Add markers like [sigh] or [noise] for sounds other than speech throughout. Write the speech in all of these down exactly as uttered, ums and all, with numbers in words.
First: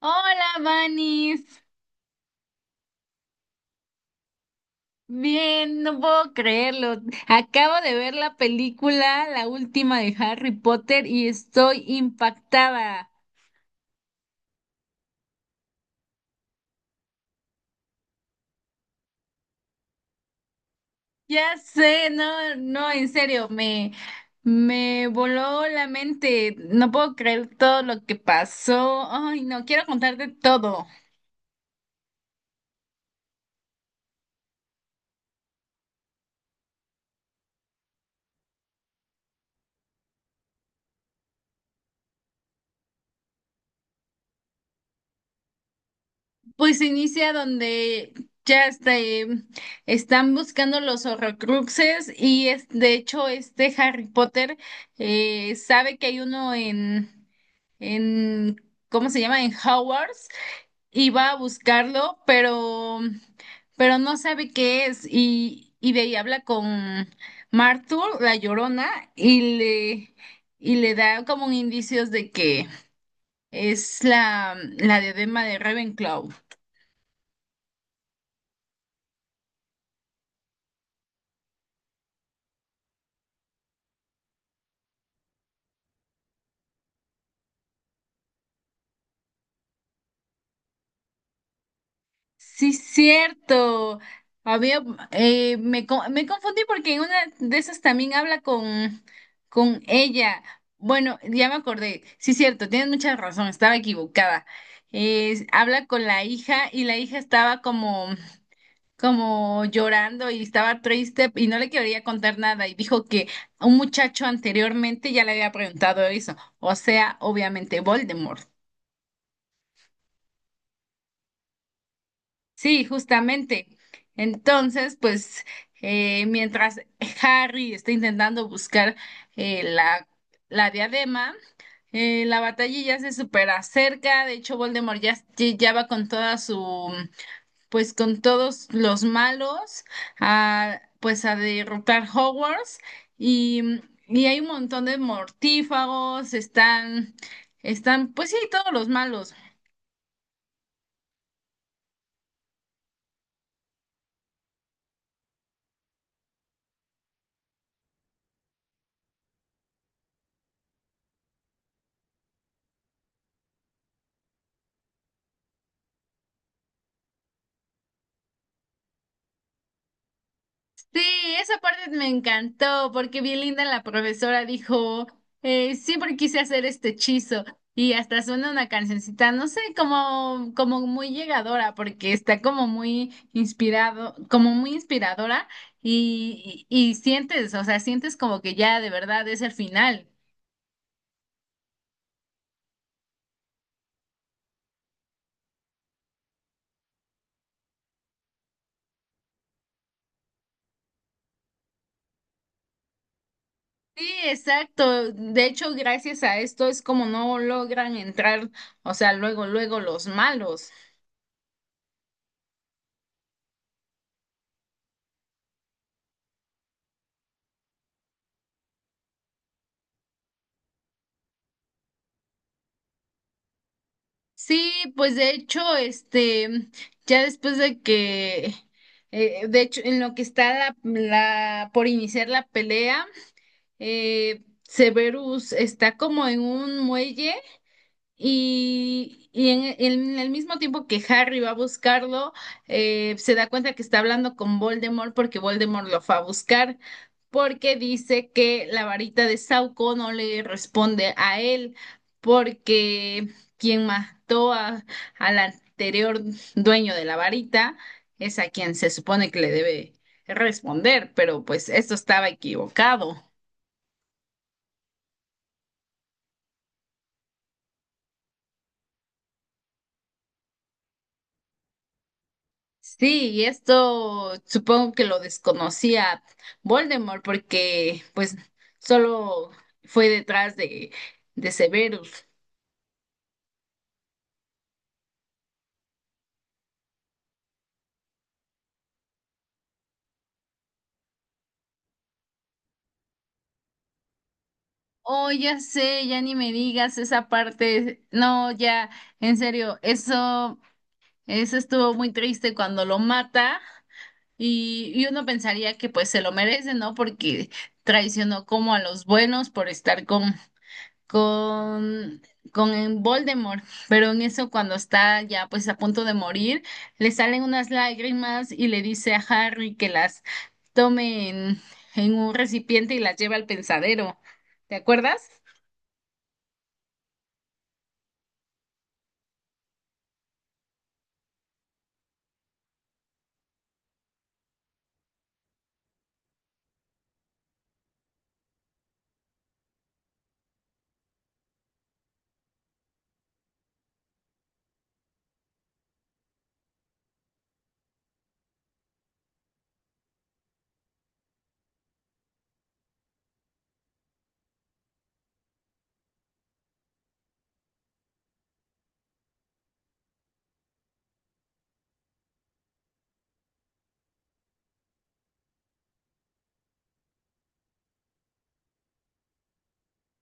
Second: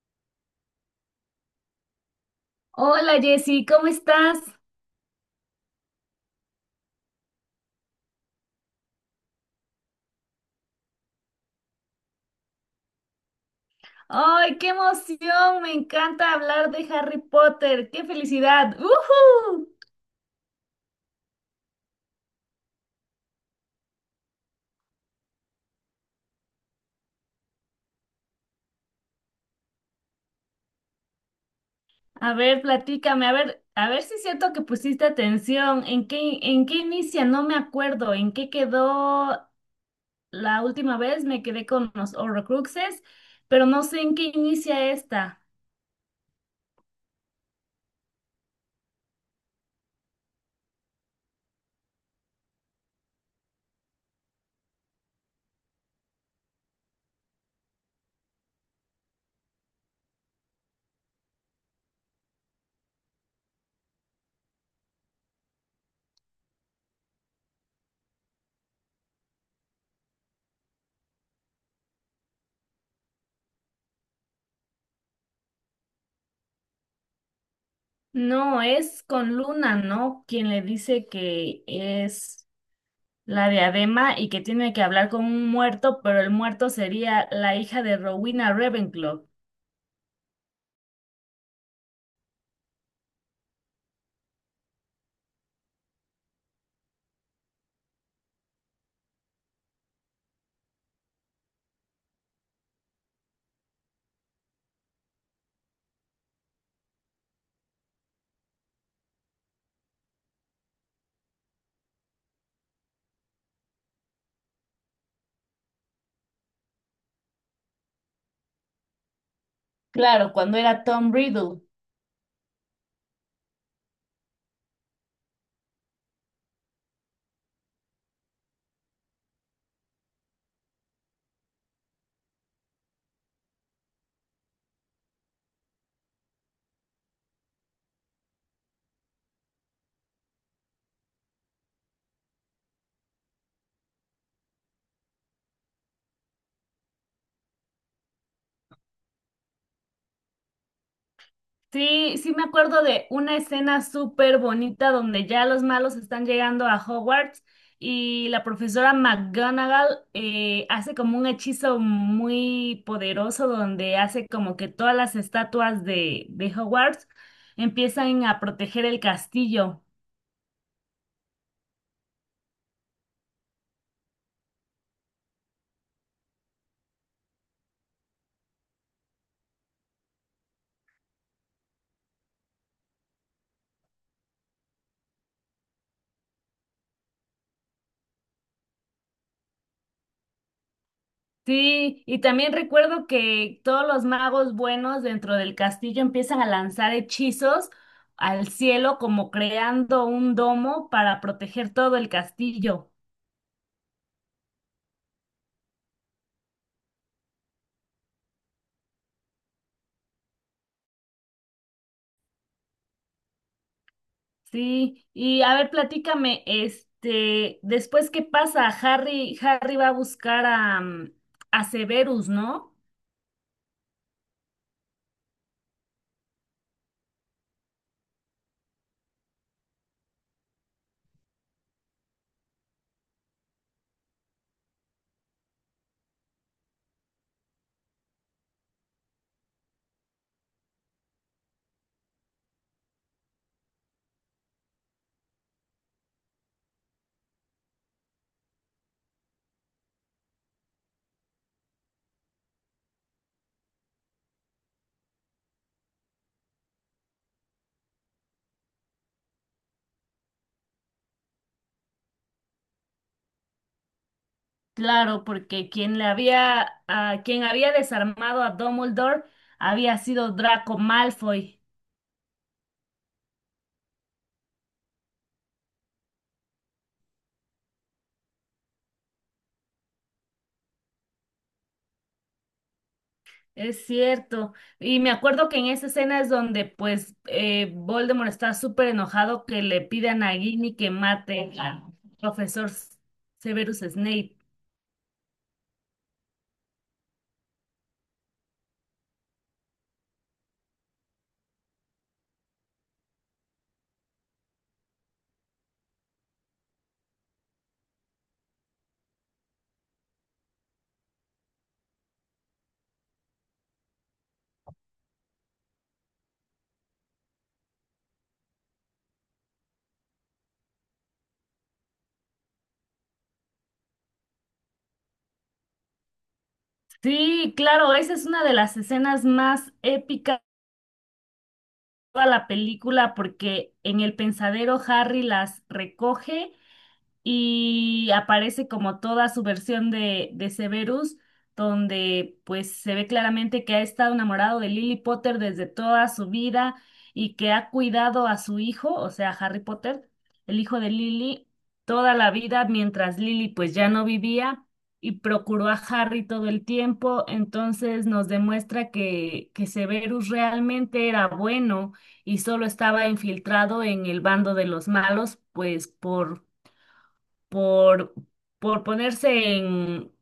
Hola, Vanis. Hola Jessy, ¿cómo estás? Bien, no puedo creerlo. Acabo de ver la película, la última de Harry Potter, y estoy impactada. ¡Ay, qué emoción! Me encanta hablar de Harry Potter. ¡Qué felicidad! ¡Ujú! Ya sé, no, no, en serio, me, me voló la mente. No puedo creer todo lo que pasó. Ay, no, quiero contarte todo. A ver, platícame, a ver, a ver si es cierto que pusiste atención. ¿En qué, en qué inicia? No me acuerdo. ¿En qué quedó la última vez? Me quedé con los Horrocruxes, pero no sé en qué inicia esta. Pues inicia donde ya este, están buscando los Horrocruxes y es, de hecho este Harry Potter eh, sabe que hay uno en, en, ¿cómo se llama? En Hogwarts y va a buscarlo, pero, pero no sabe qué es y, y de ahí habla con Martur, la Llorona, y le, y le da como indicios de que es la, la diadema de Ravenclaw. No, es con Luna, ¿no? Quien le dice que es. La diadema y que tiene que hablar con un muerto, pero el muerto sería la hija de Rowena Ravenclaw. Sí, cierto. Había, eh, me, co- me confundí porque en una de esas también habla con, con ella. Bueno, ya me acordé. Sí, cierto, tienes mucha razón, estaba equivocada. Eh, habla con la hija y la hija estaba como, como llorando y estaba triste y no le quería contar nada y dijo que un muchacho anteriormente ya le había preguntado eso, o sea, obviamente Voldemort. Claro, cuando era Tom Riddle. Sí, justamente. Entonces, pues, eh, mientras Harry está intentando buscar eh, la, la diadema, eh, la batalla ya se supera cerca. De hecho, Voldemort ya, ya va con toda su, pues, con todos los malos, a, pues, a derrotar Hogwarts. Y, y hay un montón de mortífagos, están, están, pues sí, todos los malos. Sí, sí me acuerdo de una escena súper bonita donde ya los malos están llegando a Hogwarts y la profesora McGonagall eh, hace como un hechizo muy poderoso donde hace como que todas las estatuas de, de Hogwarts empiezan a proteger el castillo. Sí, esa parte me encantó porque bien linda la profesora dijo, eh, siempre quise hacer este hechizo y hasta suena una cancioncita, no sé, como, como muy llegadora porque está como muy inspirado, como muy inspiradora y, y, y sientes, o sea, sientes como que ya de verdad es el final. Sí, y también recuerdo que todos los magos buenos dentro del castillo empiezan a lanzar hechizos al cielo, como creando un domo para proteger todo el castillo. Sí, exacto. De hecho, gracias a esto es como no logran entrar, o sea, luego, luego los malos. Sí, y a ver, platícame, este, después qué pasa, Harry, Harry va a buscar a, mm, a Severus, ¿no? Sí, pues de hecho, este, ya después de que, eh, de hecho, en lo que está la, la- por iniciar la pelea, eh, Severus está como en un muelle y, y en, en el mismo tiempo que Harry va a buscarlo, eh, se da cuenta que está hablando con Voldemort porque Voldemort lo fue a buscar, porque dice que la varita de Sauco no le responde a él, porque quien mató a, al anterior dueño de la varita es a quien se supone que le debe responder, pero pues esto estaba equivocado. Claro, porque quien le había, a quien había desarmado a Dumbledore había sido Draco Malfoy. Sí, y esto supongo que lo desconocía Voldemort porque pues solo fue detrás de, de Severus. Es cierto. Y me acuerdo que en esa escena es donde pues eh, Voldemort está súper enojado que le pidan a Nagini que mate al profesor Severus Snape. Oh, ya sé, ya ni me digas esa parte. No, ya, en serio, eso, eso estuvo muy triste cuando lo mata y, y uno pensaría que pues se lo merece, ¿no? Porque traicionó como a los buenos por estar con, con, con en Voldemort, pero en eso cuando está ya pues a punto de morir, le salen unas lágrimas y le dice a Harry que las tome en, en un recipiente y las lleve al pensadero. ¿Te acuerdas? Sí, claro, esa es una de las escenas más épicas de toda la película porque en el pensadero Harry las recoge y aparece como toda su versión de, de Severus, donde pues se ve claramente que ha estado enamorado de Lily Potter desde toda su vida y que ha cuidado a su hijo, o sea, Harry Potter, el hijo de Lily, toda la vida mientras Lily pues ya no vivía. Y procuró a Harry todo el tiempo, entonces nos demuestra que, que Severus realmente era bueno y solo estaba infiltrado en el bando de los malos, pues por por, por ponerse en,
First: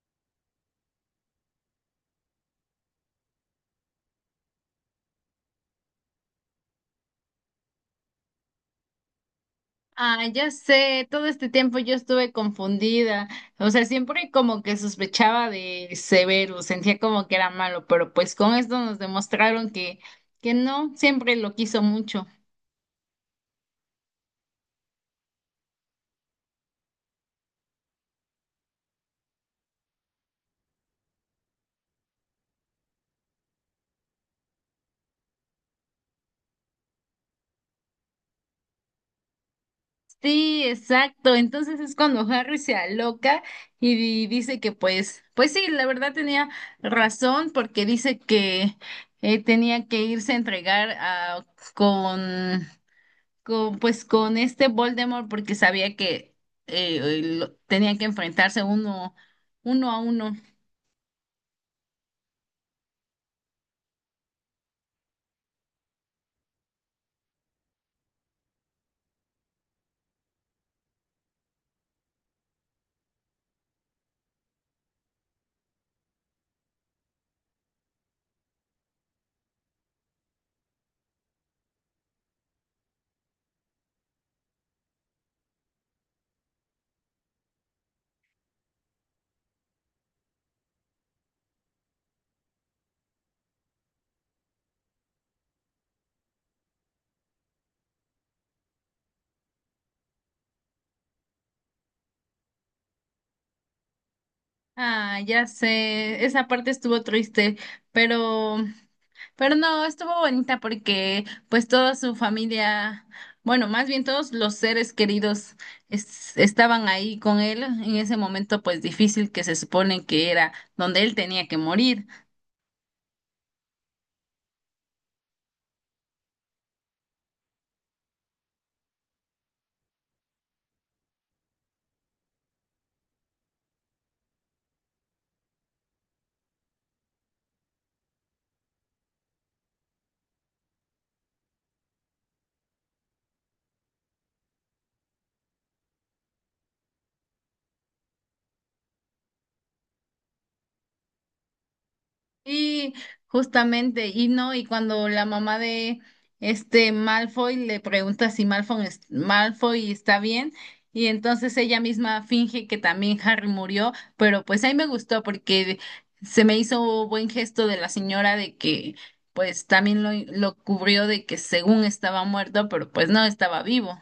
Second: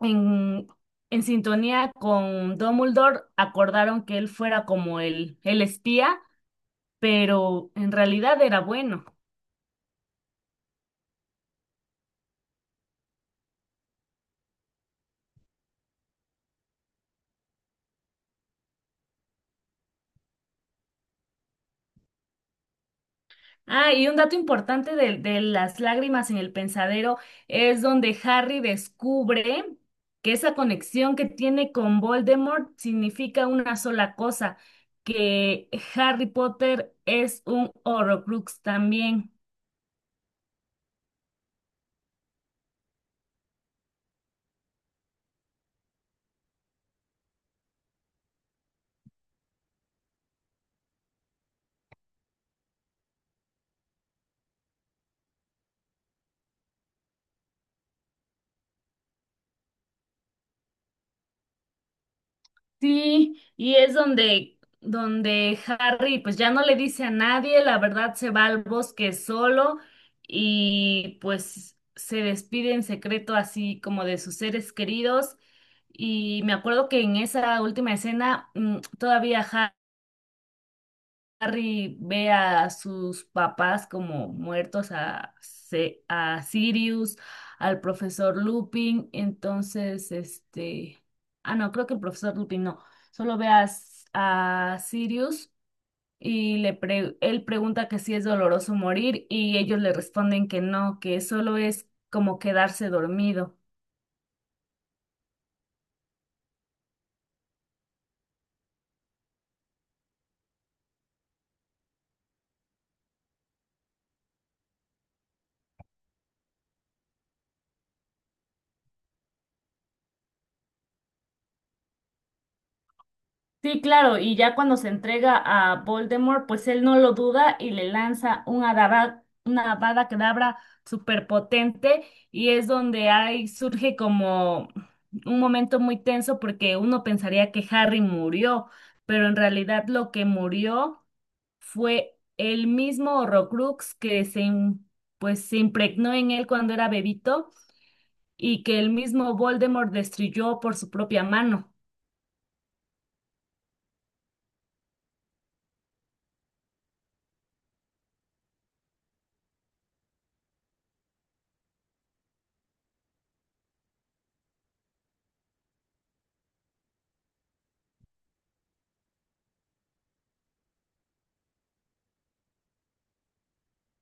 en, en sintonía con Dumbledore, acordaron que él fuera como el, el espía, pero en realidad era bueno. Ah, ya sé, todo este tiempo yo estuve confundida, o sea, siempre como que sospechaba de Severus, sentía como que era malo, pero pues con esto nos demostraron que, que no, siempre lo quiso mucho. Ah, y un dato importante de, de las lágrimas en el pensadero es donde Harry descubre que esa conexión que tiene con Voldemort significa una sola cosa, que Harry Potter es un Horrocrux también. Sí, exacto. Entonces es cuando Harry se aloca y di- dice que pues, pues sí, la verdad tenía razón porque dice que eh, tenía que irse a entregar a, con, con, pues con este Voldemort porque sabía que eh, lo- tenía que enfrentarse uno, uno a uno. Sí, y es donde, donde Harry pues ya no le dice a nadie, la verdad se va al bosque solo y pues se despide en secreto así como de sus seres queridos. Y me acuerdo que en esa última escena mm, todavía Harry ve a sus papás como muertos, a, Se- a Sirius, al profesor Lupin, entonces, este, ah, no, creo que el profesor Lupin no, solo ve a, S- a Sirius y le pre- él pregunta que si es doloroso morir y ellos le responden que no, que solo es como quedarse dormido. Ah, ya sé, esa parte estuvo triste, pero Pero no, estuvo bonita porque pues toda su familia, bueno, más bien todos los seres queridos es- estaban ahí con él en ese momento pues difícil que se supone que era donde él tenía que morir. Sí, claro, y ya cuando se entrega a Voldemort, pues él no lo duda y le lanza una Avada, una Avada Kedavra superpotente y es donde ahí surge como un momento muy tenso porque uno pensaría que Harry murió, pero en realidad lo que murió fue el mismo Horrocrux que se, im- pues, se impregnó en él cuando era bebito y que el mismo Voldemort destruyó por su propia mano. Y justamente, y no, y cuando la mamá de este Malfoy le pregunta si Malfoy, es- Malfoy está bien, y entonces ella misma finge que también [laughs] Harry murió, pero pues ahí me gustó porque se me hizo buen gesto de la señora de que pues también lo, lo cubrió de que según estaba muerto, pero pues no estaba vivo.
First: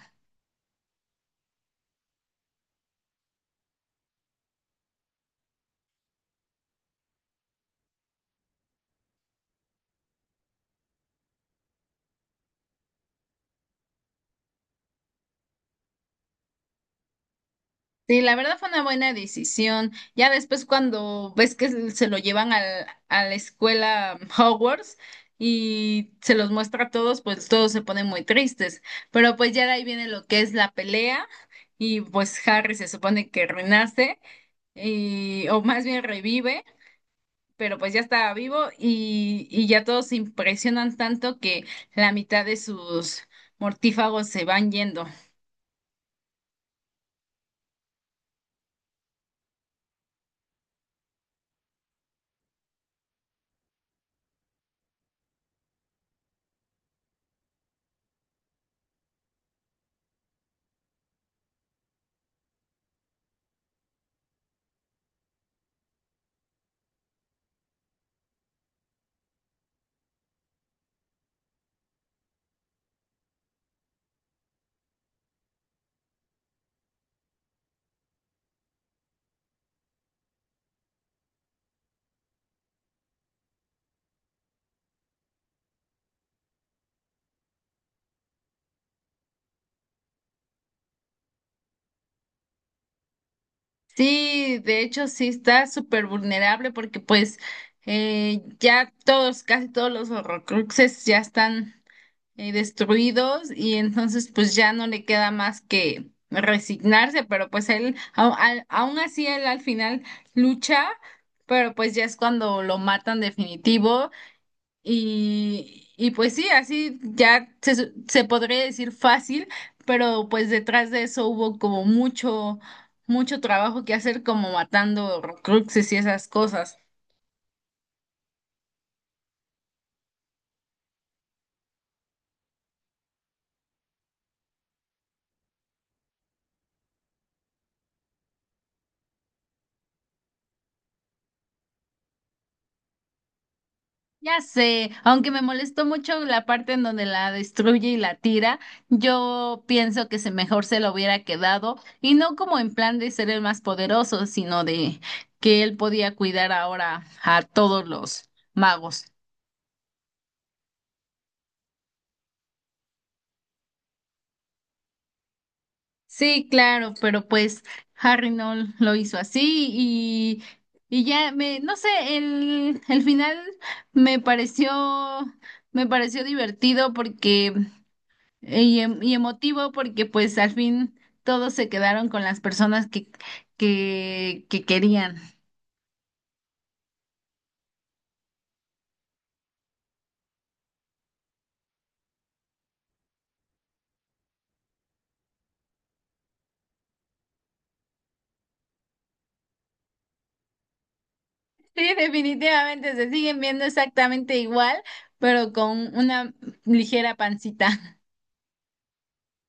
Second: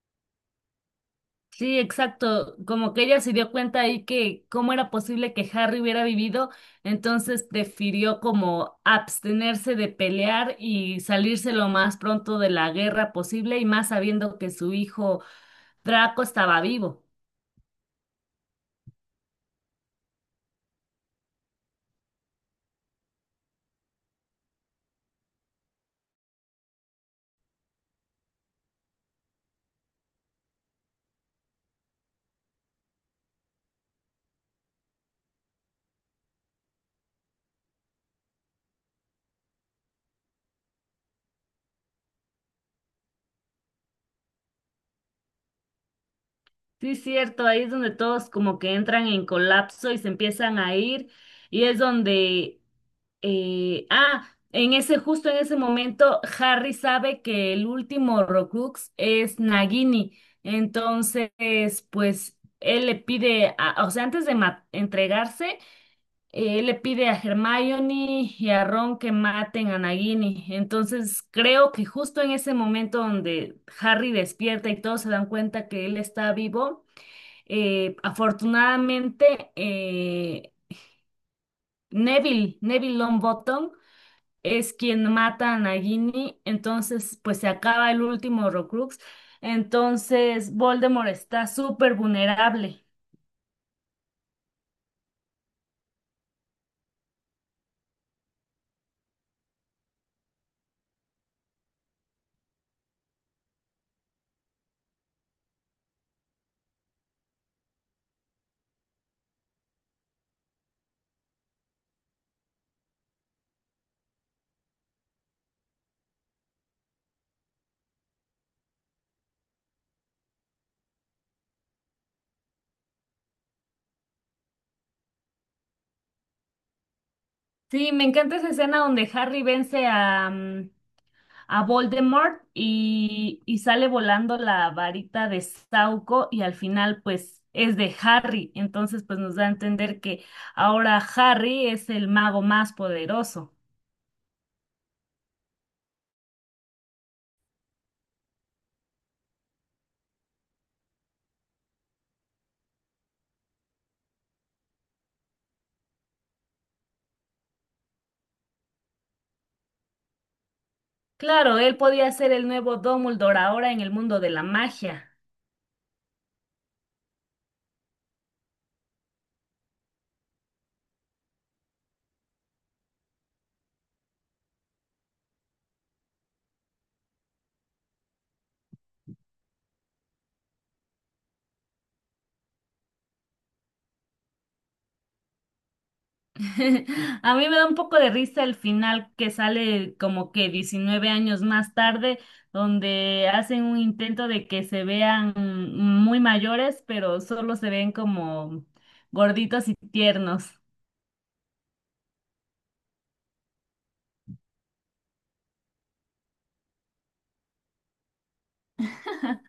Sí, exacto. Como que ella se dio cuenta ahí que cómo era posible que Harry hubiera vivido, entonces prefirió como abstenerse de pelear y salirse lo más pronto de la guerra posible y más sabiendo que su hijo Draco estaba vivo. Sí, la verdad fue una buena decisión. Ya después cuando ves que se lo llevan al, a la escuela [laughs] Hogwarts y se los muestra a todos, pues todos se ponen muy tristes. Pero pues ya de ahí viene lo que es la pelea y pues Harry se supone que renace y, o más bien revive, pero pues ya estaba vivo y, y ya todos se impresionan tanto que la mitad de sus mortífagos se van yendo. Sí, cierto, ahí es donde todos como que entran en colapso y se empiezan a ir y es donde Eh, ah, en ese, justo en ese momento, Harry sabe que el último Horcrux es Nagini. Entonces, pues, él le pide, a- o sea, antes de ma- entregarse, eh, él le pide a Hermione y a Ron que maten a Nagini. Entonces, creo que justo en ese momento donde Harry despierta y todos se dan cuenta que él está vivo, eh, afortunadamente, eh, Neville, Neville Longbottom, es quien mata a Nagini, entonces pues se acaba el último Horcrux, entonces Voldemort está súper vulnerable. Sí, de hecho sí está súper vulnerable porque pues eh, ya todos, casi todos los Horrocruxes ya están eh, destruidos y entonces pues ya no le queda más que resignarse, pero pues él, au- al- aún así él al final lucha, pero pues ya es cuando lo matan definitivo y, y pues sí, así ya se, su- se podría decir fácil, pero pues detrás de eso hubo como mucho, mucho trabajo que hacer, como matando Horcruxes y esas cosas. Sí, me encanta esa escena donde Harry vence a, mm, a Voldemort y, y sale volando la varita de Sauco y al final pues es de Harry, entonces pues nos da a entender que ahora Harry es el mago más poderoso. Ya sé, aunque me molestó mucho la parte en donde la destruye y la tira, yo pienso que se mejor se lo hubiera quedado, y no como en plan de ser el más poderoso, sino de que él podía cuidar ahora a todos los magos. Claro, él podía ser el nuevo Dumbledore ahora en el mundo de la magia. Sí, claro, pero pues Harry no lo hizo así y, y ya me, no sé, el, el final me pareció, me pareció divertido porque y, em- y emotivo porque pues al fin todos se quedaron con las personas que, que, que querían. [laughs] A mí me da un poco de risa el final que sale como que diecinueve años más tarde, donde hacen un intento de que se vean muy mayores, pero solo se ven como gorditos y tiernos. Sí, definitivamente se siguen viendo exactamente igual, pero con una ligera pancita.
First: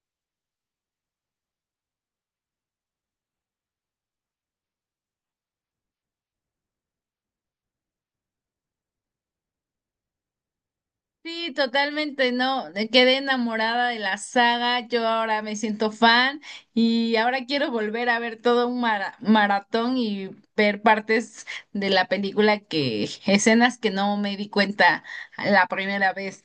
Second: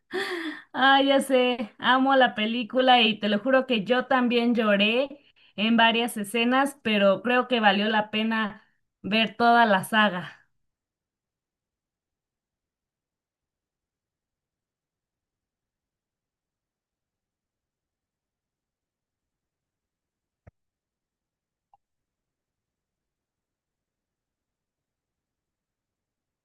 [laughs] Ah, ya sé, amo la película y te lo juro que yo también lloré en varias escenas, pero creo que valió la pena ver toda la saga. Sí, totalmente, no, me quedé enamorada de la saga, yo ahora me siento fan y ahora quiero volver a ver todo un mara- maratón y ver partes de la película que, escenas que no me di cuenta la primera vez.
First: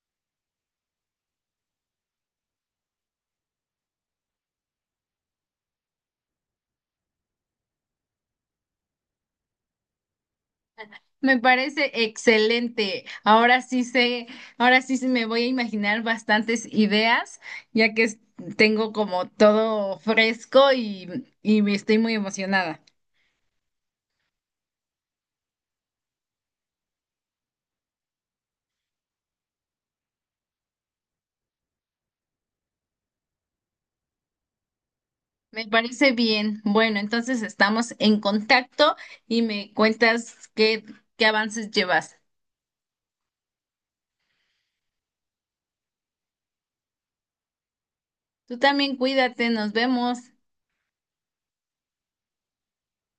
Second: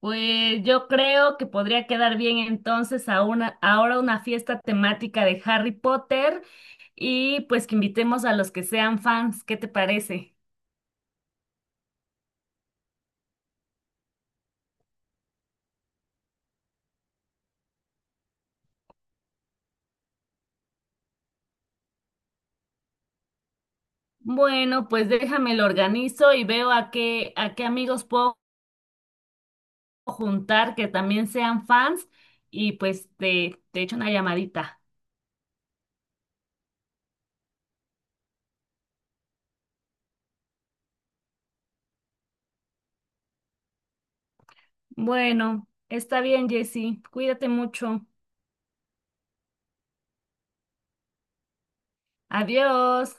Pues yo creo que podría quedar bien entonces a una, ahora una fiesta temática de Harry Potter y pues que invitemos a los que sean fans. ¿Qué te parece? Me parece excelente. Ahora sí sé, ahora sí se me voy a imaginar bastantes ideas, ya que es- tengo como todo fresco y, y me estoy muy emocionada. Bueno, pues déjame lo organizo y veo a qué, a qué amigos puedo juntar que también sean fans y pues te, te echo una llamadita. Me parece bien. Bueno, entonces estamos en contacto y me cuentas qué, qué avances llevas. Bueno, está bien, Jessy. Cuídate mucho. Tú también cuídate, nos vemos. Adiós.